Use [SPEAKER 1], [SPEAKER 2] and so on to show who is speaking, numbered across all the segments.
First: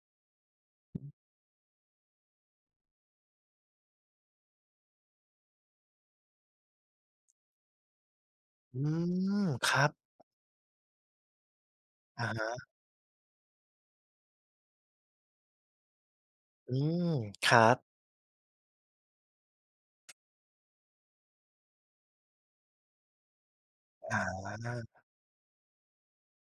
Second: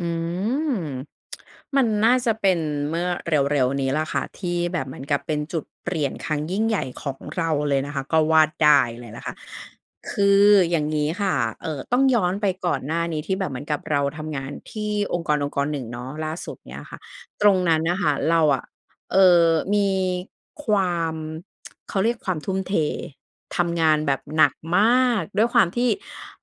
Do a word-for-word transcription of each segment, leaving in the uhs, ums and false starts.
[SPEAKER 1] อืม มันน่าจะเป็นเมื่อเร็ว ๆ นี้ล่ะค่ะ ที่แบบเหมือนกับเป็นจุดเปลี่ยนครั้งยิ่งใหญ่ของเราเลยนะคะ ก็ว่าได
[SPEAKER 2] อื
[SPEAKER 1] ้เลยล่ะค่ะ
[SPEAKER 2] ม ครับ
[SPEAKER 1] คืออย่างงี้ค่ะ เอ่อ ต้องย
[SPEAKER 2] อ
[SPEAKER 1] ้
[SPEAKER 2] ะ
[SPEAKER 1] อน
[SPEAKER 2] ฮ
[SPEAKER 1] ไป
[SPEAKER 2] ะ
[SPEAKER 1] ก่อนหน้านี้ที่แบบเหมือนกับเราทำงานที่องค์กรองค์กรหนึ่งเนาะ ล่าสุด
[SPEAKER 2] อื
[SPEAKER 1] เนี่ยค่ะ
[SPEAKER 2] ม
[SPEAKER 1] ต
[SPEAKER 2] ค
[SPEAKER 1] ร
[SPEAKER 2] ร
[SPEAKER 1] ง
[SPEAKER 2] ั
[SPEAKER 1] นั
[SPEAKER 2] บ
[SPEAKER 1] ้นน่ะค่ะเราอะ เอ่อ มีความ เขาเรียกความทุ่มเททำงานแบ
[SPEAKER 2] อ
[SPEAKER 1] บหนักม
[SPEAKER 2] า
[SPEAKER 1] ากด้วยความที่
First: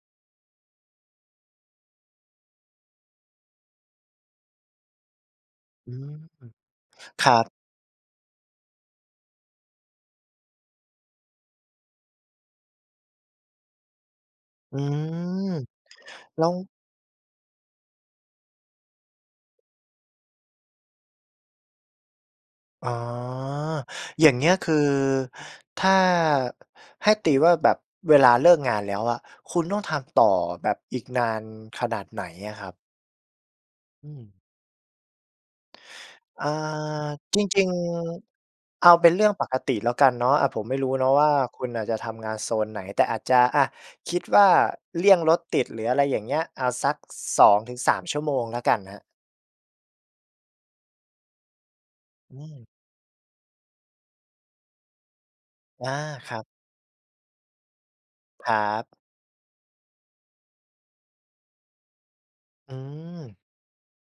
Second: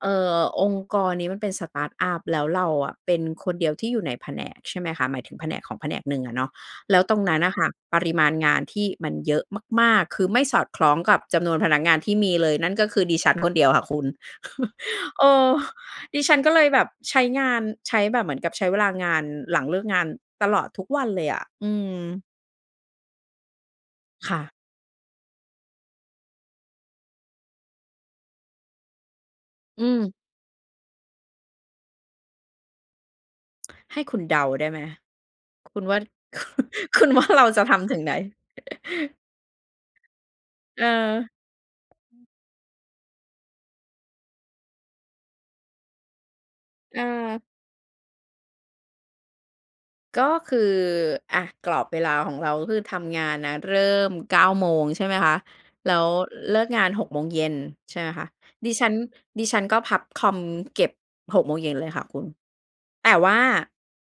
[SPEAKER 1] เอ่อ องค์กรนี้มันเป็นสตาร์ตอัป แล้วเราอะเป็นคนเดียวที่อยู่ในแผนก ใช่ไหมคะ หมายถึงแผนกของแผ
[SPEAKER 2] อื
[SPEAKER 1] นก
[SPEAKER 2] ม
[SPEAKER 1] หนึ่งอะเนาะ แล้วตร
[SPEAKER 2] ค
[SPEAKER 1] ง
[SPEAKER 2] ร
[SPEAKER 1] น
[SPEAKER 2] ั
[SPEAKER 1] ั้นน
[SPEAKER 2] บ
[SPEAKER 1] ่ะค่ะ ปริมาณงานที่มันเยอะมาก ๆ คือไม่สอดคล้องกับจำนวนพนักงานที่มีเลย นั่นก็คือดิฉันคนเดียวค่ะคุณ
[SPEAKER 2] อื
[SPEAKER 1] เอ
[SPEAKER 2] ม
[SPEAKER 1] อ ดิฉั
[SPEAKER 2] แ
[SPEAKER 1] น
[SPEAKER 2] ล้
[SPEAKER 1] ก็
[SPEAKER 2] ว
[SPEAKER 1] เลยแบบใช้งาน ใช้แบบเหมือนกับใช้เวลางาน หลังเลิกงานตลอดทุกวันเลยอะ อืม
[SPEAKER 2] อ๋อ อย่า
[SPEAKER 1] ค
[SPEAKER 2] ง
[SPEAKER 1] ่
[SPEAKER 2] เงี้
[SPEAKER 1] ะ
[SPEAKER 2] ยคือถ้าให้ตีว่าแบบเวลาเลิกงานแล้วอะ คุณต้อ
[SPEAKER 1] อ
[SPEAKER 2] ง
[SPEAKER 1] ื
[SPEAKER 2] ท
[SPEAKER 1] ม
[SPEAKER 2] ำต่อแบบอีกนานขนาดไหนอะครับ?
[SPEAKER 1] ให้
[SPEAKER 2] อื
[SPEAKER 1] คุณ
[SPEAKER 2] ม
[SPEAKER 1] เดาได้ไหม? คุณว่า
[SPEAKER 2] อ่า
[SPEAKER 1] คุณว่า
[SPEAKER 2] จ
[SPEAKER 1] เราจ
[SPEAKER 2] ริ
[SPEAKER 1] ะ
[SPEAKER 2] ง
[SPEAKER 1] ทำถึงไหน?
[SPEAKER 2] ๆ เอาเป็นเรื่องปกติแล้วกันเนาะ อ่า ผมไม่
[SPEAKER 1] เอ
[SPEAKER 2] ร
[SPEAKER 1] อ
[SPEAKER 2] ู้เนาะว่า คุณน่ะจะทำงานโซนไหน แต่อาจจะ อะ คิดว่าเลี่ยงรถติดหรืออะไรอย่างเงี้ย เอาสัก ส
[SPEAKER 1] เออ
[SPEAKER 2] องถึงสาม ชั่วโมงแล้วกันครับ
[SPEAKER 1] ก็คือ อะ กรอบเวลาข
[SPEAKER 2] อ
[SPEAKER 1] องเรา
[SPEAKER 2] ืม
[SPEAKER 1] ก็คือทำงานนะเริ่ม เก้า โมง ใช่ไหมคะ
[SPEAKER 2] อา
[SPEAKER 1] แล้ว
[SPEAKER 2] ครับ
[SPEAKER 1] เลิกงาน หก โมงเย็น ใช่ไหมคะ
[SPEAKER 2] ครั
[SPEAKER 1] ดิฉั
[SPEAKER 2] บ
[SPEAKER 1] น ดิฉันก็พับคอมเก็บ หก โมงเลยค่ะคุณ
[SPEAKER 2] อื
[SPEAKER 1] แต่ว
[SPEAKER 2] ม
[SPEAKER 1] ่า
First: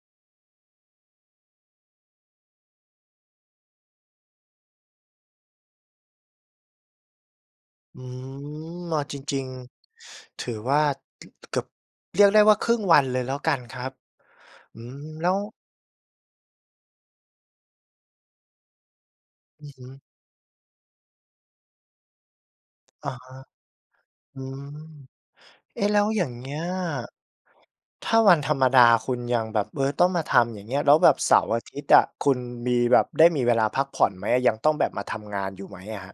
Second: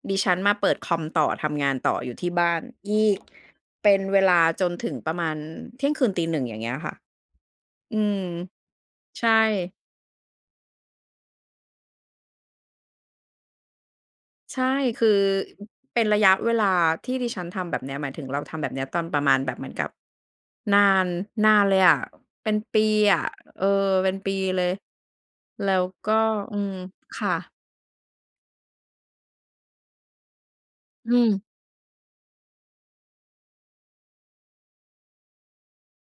[SPEAKER 1] ดิฉันมาเปิดคอมต่อ ทำงานต่ออยู่ที่บ้านอีก เป็นเวลาจนถึงประมาณที่ยงคืนตี หนึ่ง อย่างเงี้ยค่ะ อ
[SPEAKER 2] อ
[SPEAKER 1] ื
[SPEAKER 2] ื
[SPEAKER 1] ม
[SPEAKER 2] ม เอาจ
[SPEAKER 1] ใช่
[SPEAKER 2] ริง ๆ ถือว่า ก เกือบ เรียกได้ว่าครึ่งวันเลยแล้วกันครับ
[SPEAKER 1] ใช่
[SPEAKER 2] อื
[SPEAKER 1] คือ
[SPEAKER 2] ม แล้ว
[SPEAKER 1] เป็นระยะเวลาที่ดิฉันทำแบบเนี้ย หมายถึงเราทำแบบเนี้ยตอนประมาณแบบเ
[SPEAKER 2] อ
[SPEAKER 1] ห
[SPEAKER 2] ื
[SPEAKER 1] มื
[SPEAKER 2] อ
[SPEAKER 1] อน
[SPEAKER 2] ฮ
[SPEAKER 1] กับ
[SPEAKER 2] ึ
[SPEAKER 1] นาน นานเลยอะ เป็นปี
[SPEAKER 2] อะ
[SPEAKER 1] อะ
[SPEAKER 2] ฮะ
[SPEAKER 1] เออ เป็นปี
[SPEAKER 2] อื
[SPEAKER 1] เล
[SPEAKER 2] ม
[SPEAKER 1] ย แล้
[SPEAKER 2] เอ๊
[SPEAKER 1] ว
[SPEAKER 2] ะ! แล้ว
[SPEAKER 1] ก็
[SPEAKER 2] อย่างเงี
[SPEAKER 1] อ
[SPEAKER 2] ้
[SPEAKER 1] ื
[SPEAKER 2] ย
[SPEAKER 1] ม ค่ะ
[SPEAKER 2] ถ้าวันธรรมดาคุณยังแบบ เออ ต้องมาทำอย่างเงี้ย แล้วแ
[SPEAKER 1] อ
[SPEAKER 2] บ
[SPEAKER 1] ื
[SPEAKER 2] บ
[SPEAKER 1] ม
[SPEAKER 2] เสาร์อาทิตย์อะ คุณมีแบบ ได้มีเวลาพักผ่อนไหมอะ? ยังต้องแบบมาทำงานอยู่ไหมครับ?